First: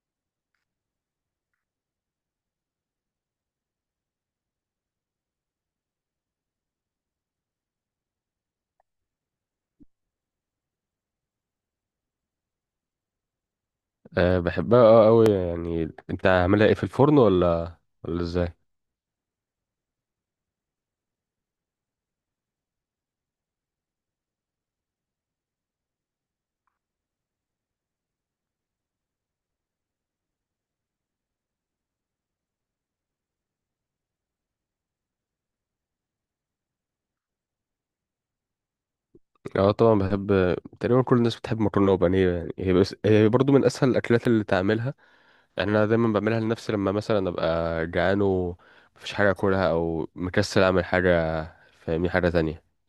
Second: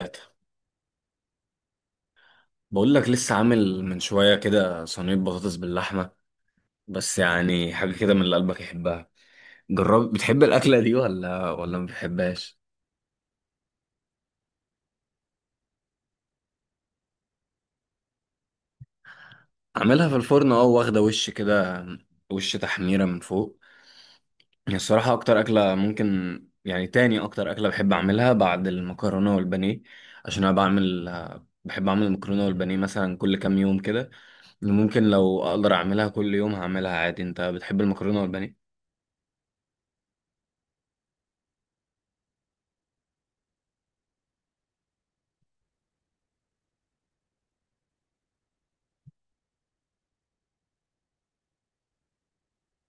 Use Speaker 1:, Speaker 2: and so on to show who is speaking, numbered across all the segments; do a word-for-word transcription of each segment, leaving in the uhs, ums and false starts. Speaker 1: ثلاثة. بقول لك لسه عامل من شوية كده صينية بطاطس باللحمة، بس يعني حاجة كده من اللي قلبك يحبها. جرب، بتحب الأكلة دي ولا ولا ما بتحبهاش؟
Speaker 2: أه بحبها، اه قوي يعني. انت عاملها ايه، في الفرن ولا ولا ازاي؟
Speaker 1: عاملها في الفرن اه، واخدة وش كده، وش تحميرة من فوق. هي الصراحة أكتر أكلة ممكن يعني تاني أكتر أكلة بحب أعملها بعد المكرونة والبانيه. عشان أنا بعمل بحب أعمل المكرونة والبانيه مثلا كل كام يوم كده. ممكن لو أقدر أعملها كل يوم هعملها عادي. أنت بتحب المكرونة والبانيه؟
Speaker 2: اه طبعا بحب، تقريبا كل الناس بتحب مكرونه وبانيه. يعني هي بس هي برضو من اسهل الاكلات اللي تعملها. يعني انا دايما بعملها لنفسي، لما مثلا ابقى جعان ومفيش حاجه اكلها، او مكسل اعمل حاجه، فاهمني، حاجه تانية.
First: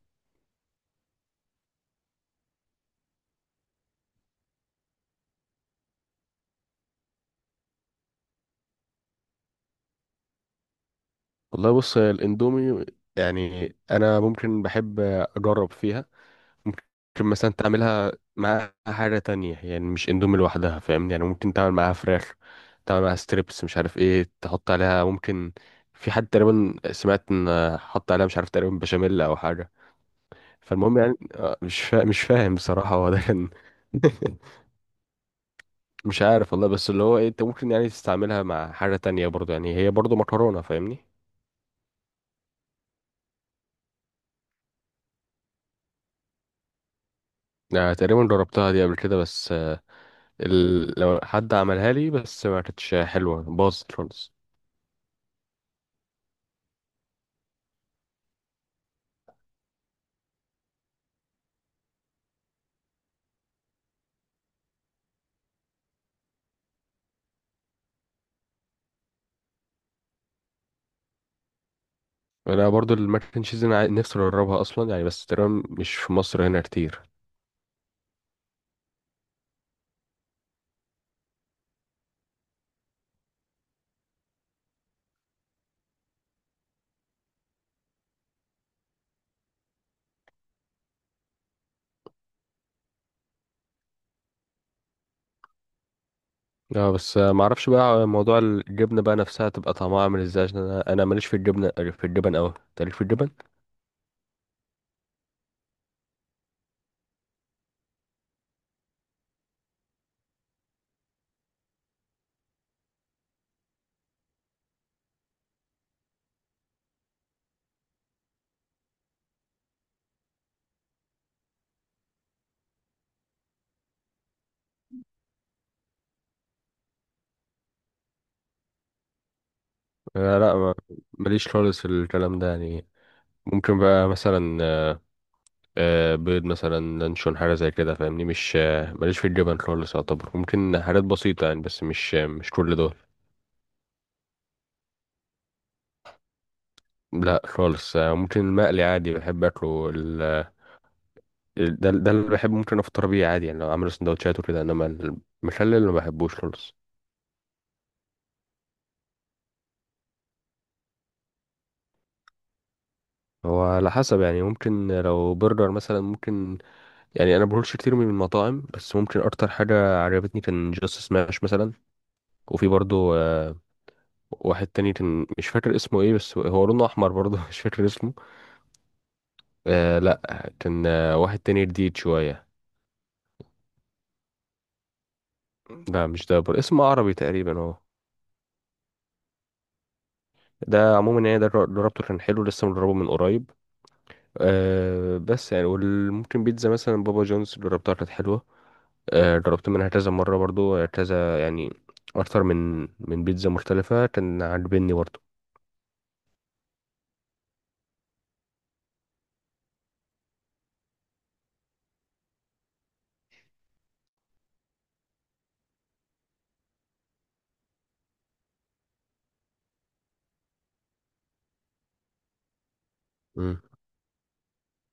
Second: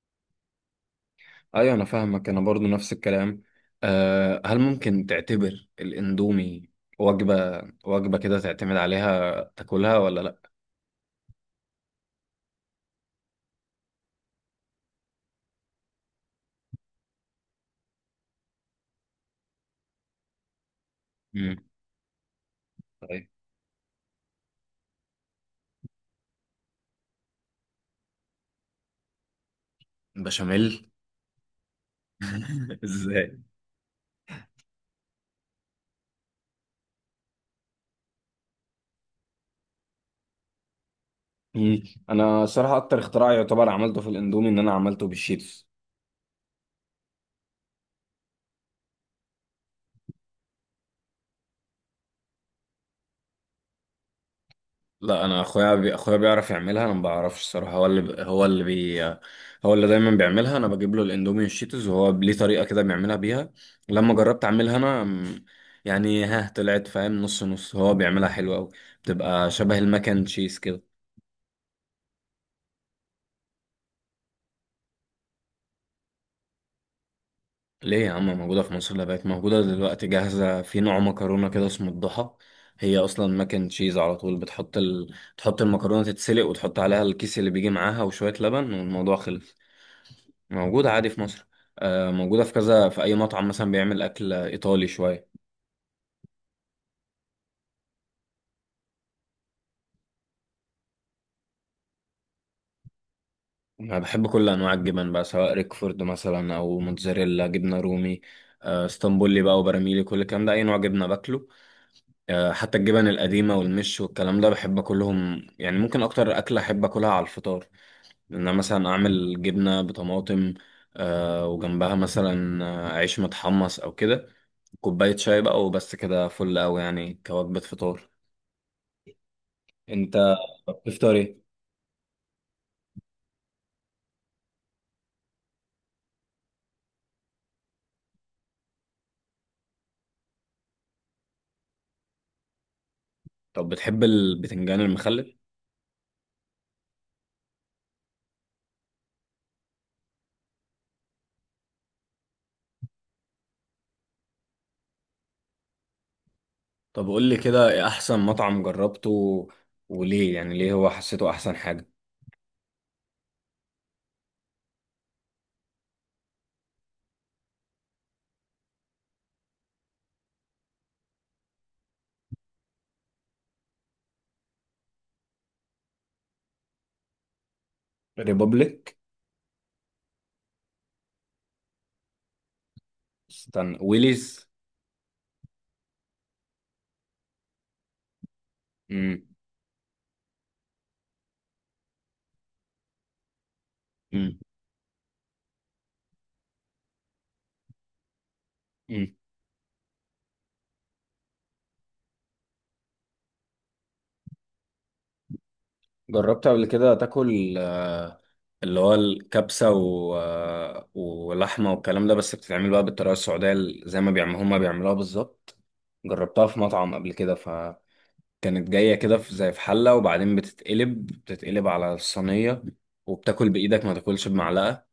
Speaker 1: ايوه انا فاهمك، انا برضو نفس الكلام. أه، هل ممكن تعتبر الاندومي وجبة وجبة كده، تعتمد عليها تاكلها ولا لا؟
Speaker 2: والله بص، الاندومي يعني انا ممكن بحب اجرب فيها. ممكن مثلا تعملها معاها حاجة تانية، يعني مش اندومي لوحدها، فاهمني. يعني ممكن
Speaker 1: امم.
Speaker 2: تعمل معاها فراخ، تعمل معاها
Speaker 1: طيب.
Speaker 2: ستريبس، مش عارف ايه تحط عليها. ممكن في حد تقريبا سمعت ان حط عليها، مش عارف، تقريبا بشاميل او حاجة.
Speaker 1: بشاميل.
Speaker 2: فالمهم يعني، آه، مش فا... مش فاهم بصراحة هو ده
Speaker 1: ازاي؟
Speaker 2: كان. مش عارف والله، بس اللي هو ايه، انت ممكن يعني تستعملها مع حاجة تانية برضو، يعني هي برضو مكرونة، فاهمني.
Speaker 1: مم. انا صراحة اكتر اختراع يعتبر عملته في الاندومي ان انا عملته بالشيتوس.
Speaker 2: يعني تقريبا جربتها دي قبل كده بس آه، ال... لو حد عملها لي بس ما كانتش حلوة، باظت خالص.
Speaker 1: لا، انا اخويا بي... اخويا بيعرف يعملها، انا ما بعرفش الصراحه، هو اللي ب... هو اللي بي... هو اللي دايما بيعملها. انا بجيب له الاندومي والشيتوز، وهو ليه طريقه كده بيعملها بيها. لما جربت اعملها انا م، يعني ها طلعت فاهم نص نص، هو بيعملها حلوه قوي، بتبقى شبه المكن تشيز كده.
Speaker 2: انا برضو الماك اند تشيز، انا عاي- نفسي اجربها اصلا يعني، بس تقريبا مش في مصر هنا كتير.
Speaker 1: ليه يا عم، موجوده في مصر. لا، بقت موجوده دلوقتي جاهزه في نوع مكرونه كده اسمه الضحى. هي اصلا مكن تشيز على طول، بتحط ال... تحط المكرونه تتسلق، وتحط عليها الكيس اللي بيجي معاها وشويه لبن، والموضوع خلص. موجودة عادي في مصر. آه، موجودة في كذا، في أي مطعم مثلا بيعمل أكل إيطالي شوية.
Speaker 2: اه بس آه، معرفش بقى، موضوع الجبنه بقى نفسها تبقى طعمها عامل ازاي، عشان انا انا ماليش في الجبنه، في الجبن اوي. أنت ليك في الجبن؟
Speaker 1: أنا بحب كل أنواع الجبن بقى، سواء ريكفورد مثلا أو موتزاريلا، جبنة رومي، آه، اسطنبولي بقى، وبراميلي، كل الكلام ده، أي نوع جبنة باكله. آه، حتى الجبن القديمة والمش والكلام ده بحب أكلهم. يعني ممكن أكتر أكلة أحب أكلها على الفطار إن أنا مثلا أعمل جبنة بطماطم، آه، وجنبها مثلا آه، عيش متحمص أو كده، كوباية شاي بقى، وبس كده فل أوي يعني كوجبة فطار. أنت
Speaker 2: آه لا، ما-
Speaker 1: بتفطر إيه؟
Speaker 2: ماليش خالص في الكلام ده يعني. ممكن بقى مثلا آه، آه، بيض مثلا، لانشون، حاجه زي كده، فاهمني. مش آه، ماليش في الجبن خالص يعتبر. ممكن حاجات بسيطه يعني، بس مش آه، مش كل دول.
Speaker 1: طب بتحب البتنجان المخلل؟
Speaker 2: لا خالص. آه، ممكن المقلي عادي بحب اكله. ده ده اللي بحبه، ممكن افطر بيه عادي يعني، لو اعمل سندوتشات وكده. انما المخلل ما بحبوش خالص.
Speaker 1: طب قول لي كده، إيه احسن مطعم جربته وليه يعني ليه هو حسيته احسن حاجة.
Speaker 2: هو على حسب يعني، ممكن لو برجر مثلا. ممكن يعني انا بقولش كتير من المطاعم، بس ممكن اكتر حاجه عجبتني كان جاست سماش مثلا. وفي برضو آه، واحد تاني كان مش فاكر اسمه ايه، بس هو لونه احمر برضو. مش فاكر اسمه.
Speaker 1: ريبوبليك.
Speaker 2: آه لا، كان آه، واحد تاني جديد شويه.
Speaker 1: استنى، ويليز.
Speaker 2: لا مش ده برضو، اسمه عربي تقريبا هو.
Speaker 1: امم.
Speaker 2: ده عموما يعني، ده جربته كان حلو، لسه مجربه من قريب.
Speaker 1: امم.
Speaker 2: أه بس يعني، وممكن بيتزا مثلا بابا جونز جربتها كانت حلوة.
Speaker 1: امم.
Speaker 2: أه جربت منها كذا مرة برضو، آه، كذا يعني. أكتر من من بيتزا مختلفة كان عاجبني برضو.
Speaker 1: جربت قبل كده تاكل آه، اللي هو الكبسة و... آه، ولحمة والكلام ده، بس بتتعمل بقى بالطريقة السعودية، ال- زي ما بيعملوا، هما بيعملوها بالظبط. جربتها في مطعم قبل كده، فكانت جاية كده في زي في حلة، وبعدين بتتقلب بتتقلب على الصينية، وبتاكل
Speaker 2: مم.
Speaker 1: بإيدك، ما تاكلش بمعلقة،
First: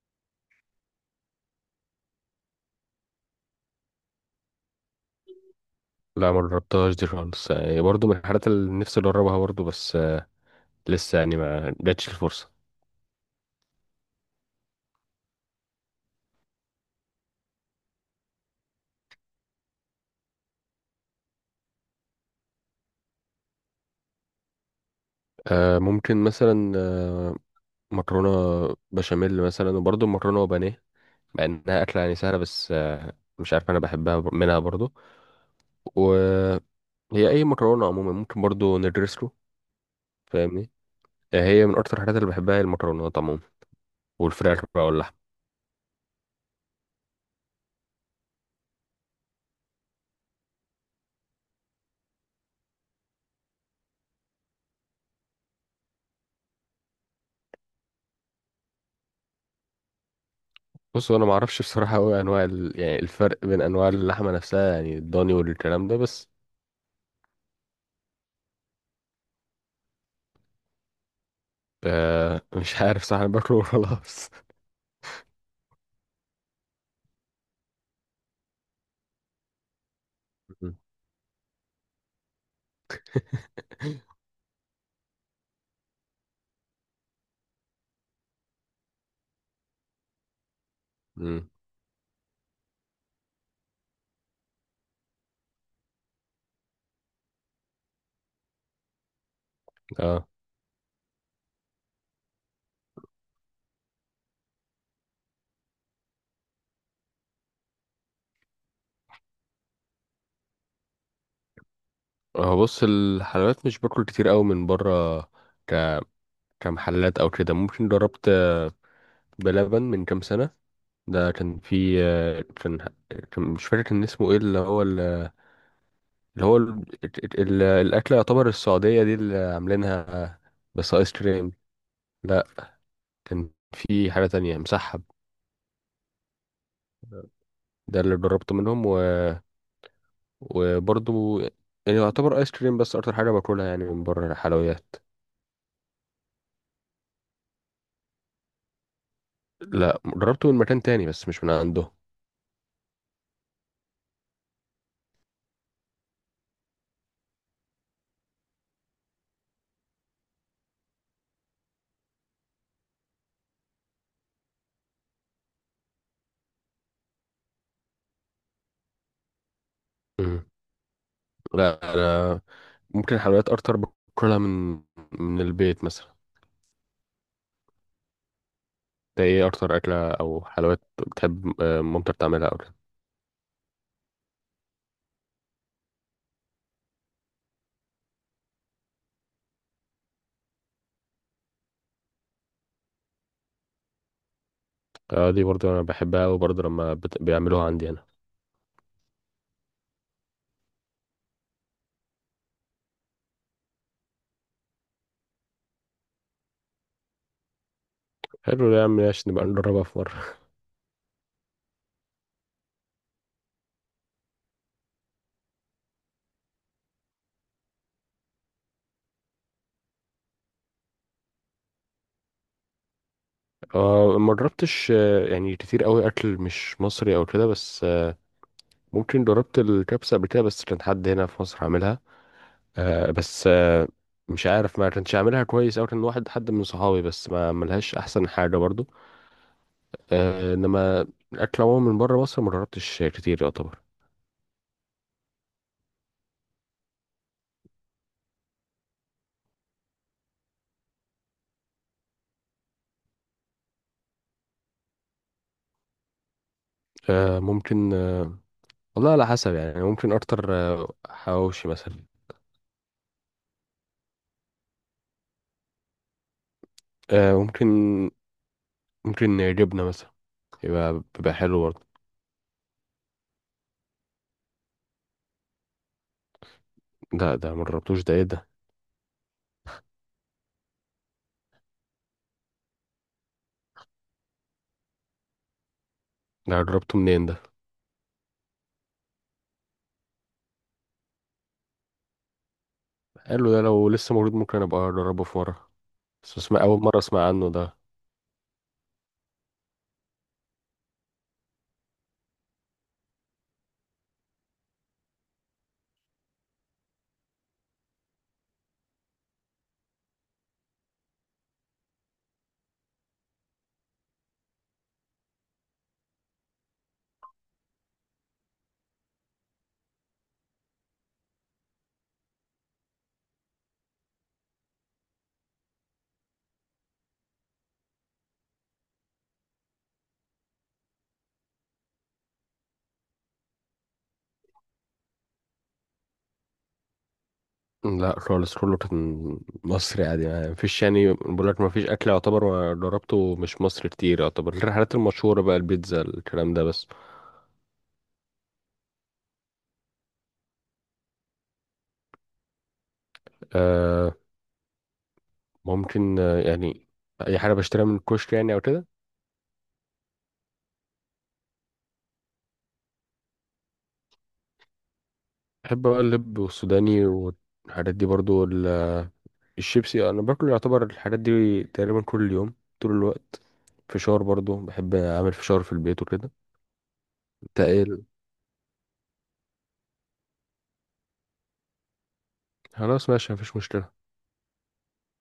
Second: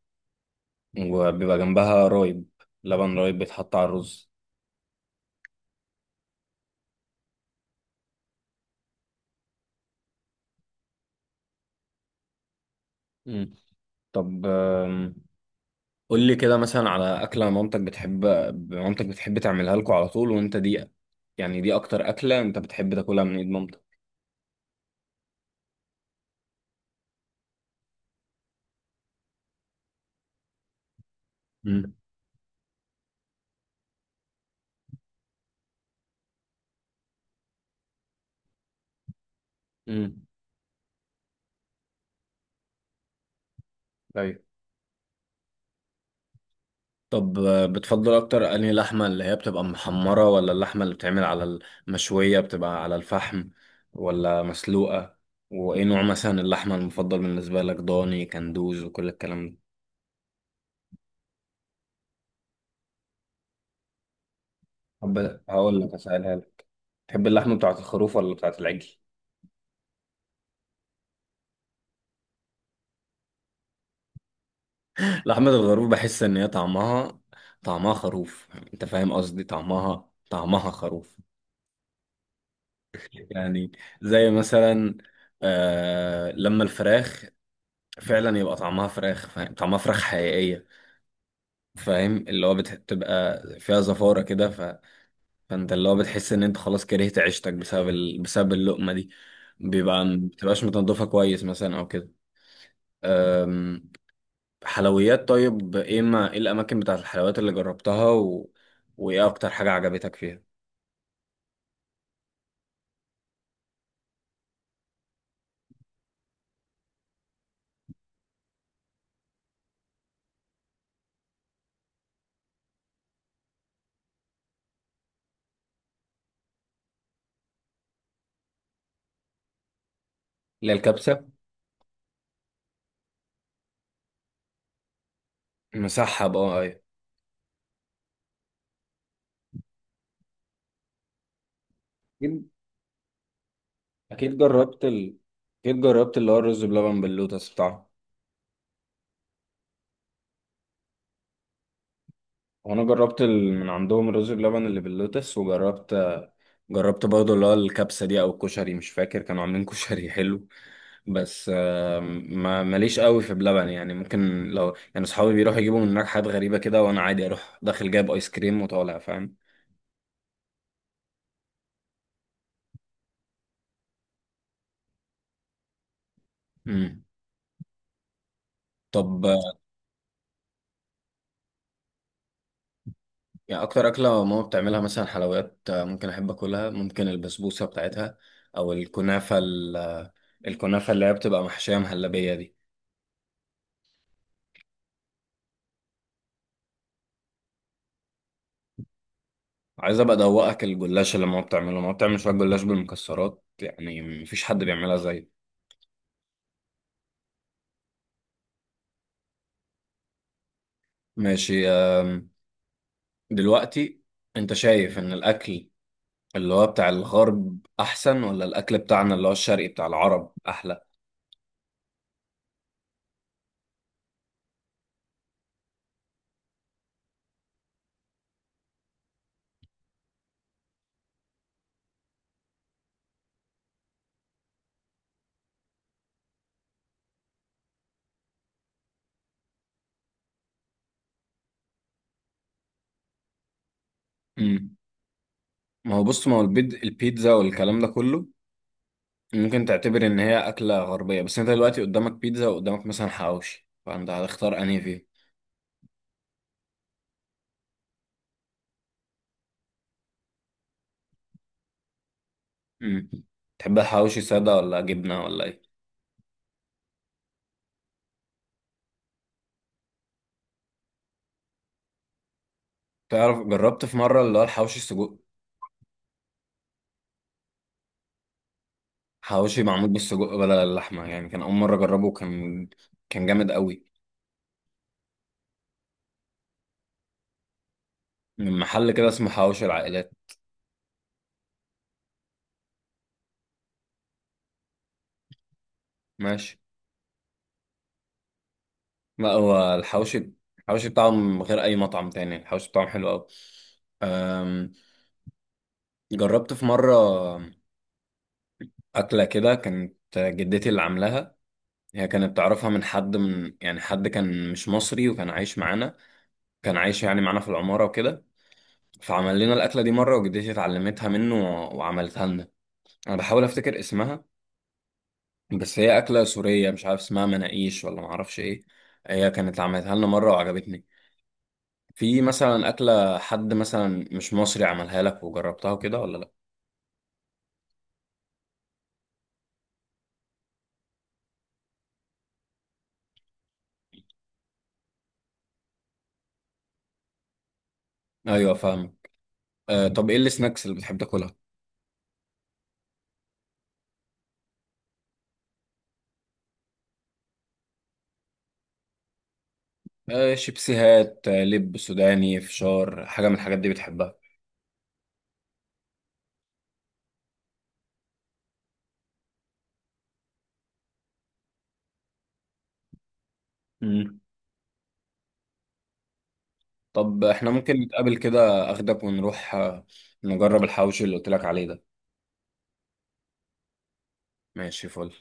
Speaker 1: وبيبقى جنبها رايب، لبن رايب بيتحط على الرز.
Speaker 2: لا ما جربتهاش دي خالص يعني، برضو من الحاجات اللي نفسي أجربها برضو، بس أه، لسه يعني ما جاتش الفرصة.
Speaker 1: مم. طب آم، قول لي كده مثلا على أكلة مامتك بتحب مامتك بتحب تعملها لكم على طول، وأنت دي، يعني دي أكتر أكلة أنت بتحب تاكلها من إيد مامتك.
Speaker 2: أه ممكن مثلا، أه، مكرونة بشاميل مثلا، وبرضو مكرونة وبانيه، مع إنها
Speaker 1: مم.
Speaker 2: أكلة يعني سهلة، بس أه، مش عارف، أنا بحبها بر- منها برضو. و هي اي مكرونه عموما ممكن برضو ندرسه،
Speaker 1: مم.
Speaker 2: فاهمني. آه، هي من اكتر الحاجات اللي بحبها هي المكرونات عموما،
Speaker 1: ايوه.
Speaker 2: والفراخ بقى واللحمه.
Speaker 1: طب آه، بتفضل أكتر أنهي لحمة، اللي هي بتبقى محمرة، ولا اللحمة اللي بتعمل على المشوية بتبقى على الفحم، ولا مسلوقة؟ وإيه نوع مثلا اللحمة المفضل بالنسبة لك، ضاني، كندوز، وكل الكلام ده؟
Speaker 2: بص انا ما اعرفش بصراحه قوي انواع ال... يعني الفرق بين انواع اللحمه نفسها، يعني الضاني
Speaker 1: هبدأ- هقول
Speaker 2: والكلام
Speaker 1: لك
Speaker 2: ده بس.
Speaker 1: أسألها لك. تحب اللحمة بتاعة الخروف ولا بتاعة العجل؟
Speaker 2: آه. مش عارف صح، انا باكله وخلاص.
Speaker 1: لحمة الخروف بحس إن هي طعمها طعمها خروف. أنت فاهم قصدي، طعمها طعمها
Speaker 2: م-
Speaker 1: خروف. يعني زي مثلا، آه، لما الفراخ فعلا يبقى طعمها فراخ، فاهم، طعمها فراخ حقيقية.
Speaker 2: م-
Speaker 1: فاهم، اللي هو بتبقى فيها زفارة كده، ف... فأنت اللي هو بتحس إن أنت خلاص كرهت عيشتك بسبب ال... بسبب اللقمة دي. بيبقى
Speaker 2: اه
Speaker 1: بتبقاش متنضفة كويس مثلا أو كده. حلويات. طيب، ايه ما ايه الاماكن بتاعت الحلويات اللي جربتها، و... وايه اكتر حاجة عجبتك فيها؟
Speaker 2: هو بص، الحلويات مش باكل كتير قوي من بره، ك... كمحلات او كده. ممكن جربت بلبن من كام سنه. ده كان في آه، كان كان- مش فاكر كان اسمه ايه. اللي هو اللي هو ال... ال... ال- الأكلة يعتبر السعودية دي اللي عاملينها،
Speaker 1: اللي هي
Speaker 2: بس آيس
Speaker 1: الكبسة.
Speaker 2: كريم. لا، كان في حاجة تانية، مسحب.
Speaker 1: مسحب، اه ايوه.
Speaker 2: ده اللي جربته منهم، و... وبرضه يعني يعتبر
Speaker 1: اكيد،
Speaker 2: آيس كريم بس أكتر حاجة باكلها يعني من بره
Speaker 1: اكيد جربت
Speaker 2: الحلويات.
Speaker 1: ال... اكيد جربت اللي هو الرز بلبن باللوتس بتاعه.
Speaker 2: لا جربته من مكان تاني بس مش من عنده.
Speaker 1: وانا جربت ال... من عندهم الرز بلبن اللي باللوتس، وجربت، جربت برضه اللي هو الكبسة دي او الكشري، مش فاكر، كانوا عاملين كشري حلو. بس آه، ما ماليش قوي في بلبن، يعني ممكن لو يعني اصحابي بيروحوا يجيبوا من هناك حاجات غريبة كده، وانا عادي اروح داخل جايب ايس كريم وطالع، فاهم.
Speaker 2: مم. لا أنا ممكن الحلويات أكتر باكلها من من البيت مثلا.
Speaker 1: مم.
Speaker 2: ده
Speaker 1: طب
Speaker 2: إيه
Speaker 1: آه،
Speaker 2: أكتر أكلة أو حلويات بتحب آه، مامتك تعملها أو كده؟
Speaker 1: يعني اكتر اكله ماما بتعملها مثلا، حلويات آه، ممكن احب اكلها، ممكن البسبوسه بتاعتها، او الكنافه، ال- الكنافه اللي هي بتبقى محشيه مهلبيه دي.
Speaker 2: آه، دي برضه أنا بحبها، وبرضه لما بت... بيعملوها عندي أنا.
Speaker 1: عايز ابقى ادوقك الجلاش اللي ماما بتعمله، ماما بتعمل شويه جلاش بالمكسرات، يعني مفيش حد بيعملها زي.
Speaker 2: حلو ده يا عم، ماشي، نبقى نجربها في مرة.
Speaker 1: ماشي آم، دلوقتي انت شايف ان الاكل اللي هو بتاع الغرب احسن، ولا الاكل بتاعنا اللي هو الشرقي بتاع العرب احلى؟
Speaker 2: آه ما جربتش آه، يعني كتير قوي أكل مش مصري أو كده، بس آه ممكن جربت الكبسة قبل كده، بس كان حد هنا في مصر عاملها، آه بس آه، مش عارف، ما كانش عاملها كويس، أو كان واحد حد من صحابي بس ما عملهاش أحسن حاجة برضو. آه إنما الأكل عموما من بره مصر ما جربتش كتير يعتبر.
Speaker 1: امم. ما هو بص، ما هو البيد- البيتزا والكلام ده كله ممكن تعتبر ان هي اكله غربيه، بس انت دلوقتي قدامك بيتزا، وقدامك مثلا حواوشي، فانت هتختار انهي فيه؟
Speaker 2: آه ممكن، آه، والله على حسب يعني، ممكن أكتر آه، حواوشي مثلا.
Speaker 1: امم. تحب الحواوشي ساده ولا جبنه ولا ايه؟
Speaker 2: آه ممكن، ممكن جبنة مثلا، يبقى بيبقى حلو برضه.
Speaker 1: تعرف، جربت في مره اللي هو الحواوشي السجق،
Speaker 2: ده ده ما جربتوش، ده ايه ده؟
Speaker 1: حواوشي معمول بالسجق بدل اللحمه يعني. كان اول مره اجربه، كان كان جامد قوي.
Speaker 2: ده جربته منين ده؟
Speaker 1: من محل كده اسمه حواوشي العائلات.
Speaker 2: قال له ده، لو لسه موجود ممكن ابقى اجربه في مره. بس
Speaker 1: ماشي.
Speaker 2: اسمع، اول مره اسمع عنه ده.
Speaker 1: لا، هو الحواوشي، الحواوشي بتاعه من غير اي مطعم تاني، الحواوشي بتاعهم حلو قوي. أم، جربت في مره اكله كده كانت جدتي اللي عاملاها. هي كانت تعرفها من حد، من يعني حد كان مش مصري وكان عايش معانا، كان عايش يعني معانا في العمارة وكده. فعمل لنا الأكلة دي مرة، وجدتي اتعلمتها منه و- وعملتها لنا. أنا بحاول أفتكر اسمها، بس هي أكلة سورية، مش عارف اسمها، مناقيش، ولا معرفش إيه. هي كانت عملتها لنا مرة وعجبتني. في مثلا أكلة حد مثلا مش مصري عملها لك وجربتها وكده ولا لأ؟
Speaker 2: لا خالص، كله كان مصري عادي يعني. مفيش، يعني بقول لك مفيش اكل يعتبر ما جربته مش مصري كتير يعتبر، غير الحاجات المشهوره بقى، البيتزا الكلام ده بس.
Speaker 1: أيوه فاهم. آه طب، إيه السناكس اللي بتحب تاكلها؟
Speaker 2: آه ممكن آه يعني، اي حاجه بشتريها من الكشك يعني او كده.
Speaker 1: آه شيبسيهات، آه لب سوداني، فشار، حاجة من الحاجات دي بتحبها؟
Speaker 2: بحب بقى اللب والسوداني والحاجات دي برضو. الشيبسي انا باكل يعتبر الحاجات دي تقريبا كل يوم، طول الوقت. فشار برضو بحب اعمل فشار في البيت وكده.
Speaker 1: طب احنا ممكن
Speaker 2: تقل.
Speaker 1: نتقابل كده، اخدك ونروح آه، نجرب الحوش اللي قلت لك عليه ده.
Speaker 2: خلاص ماشي، مفيش مشكله.
Speaker 1: ماشي، فل.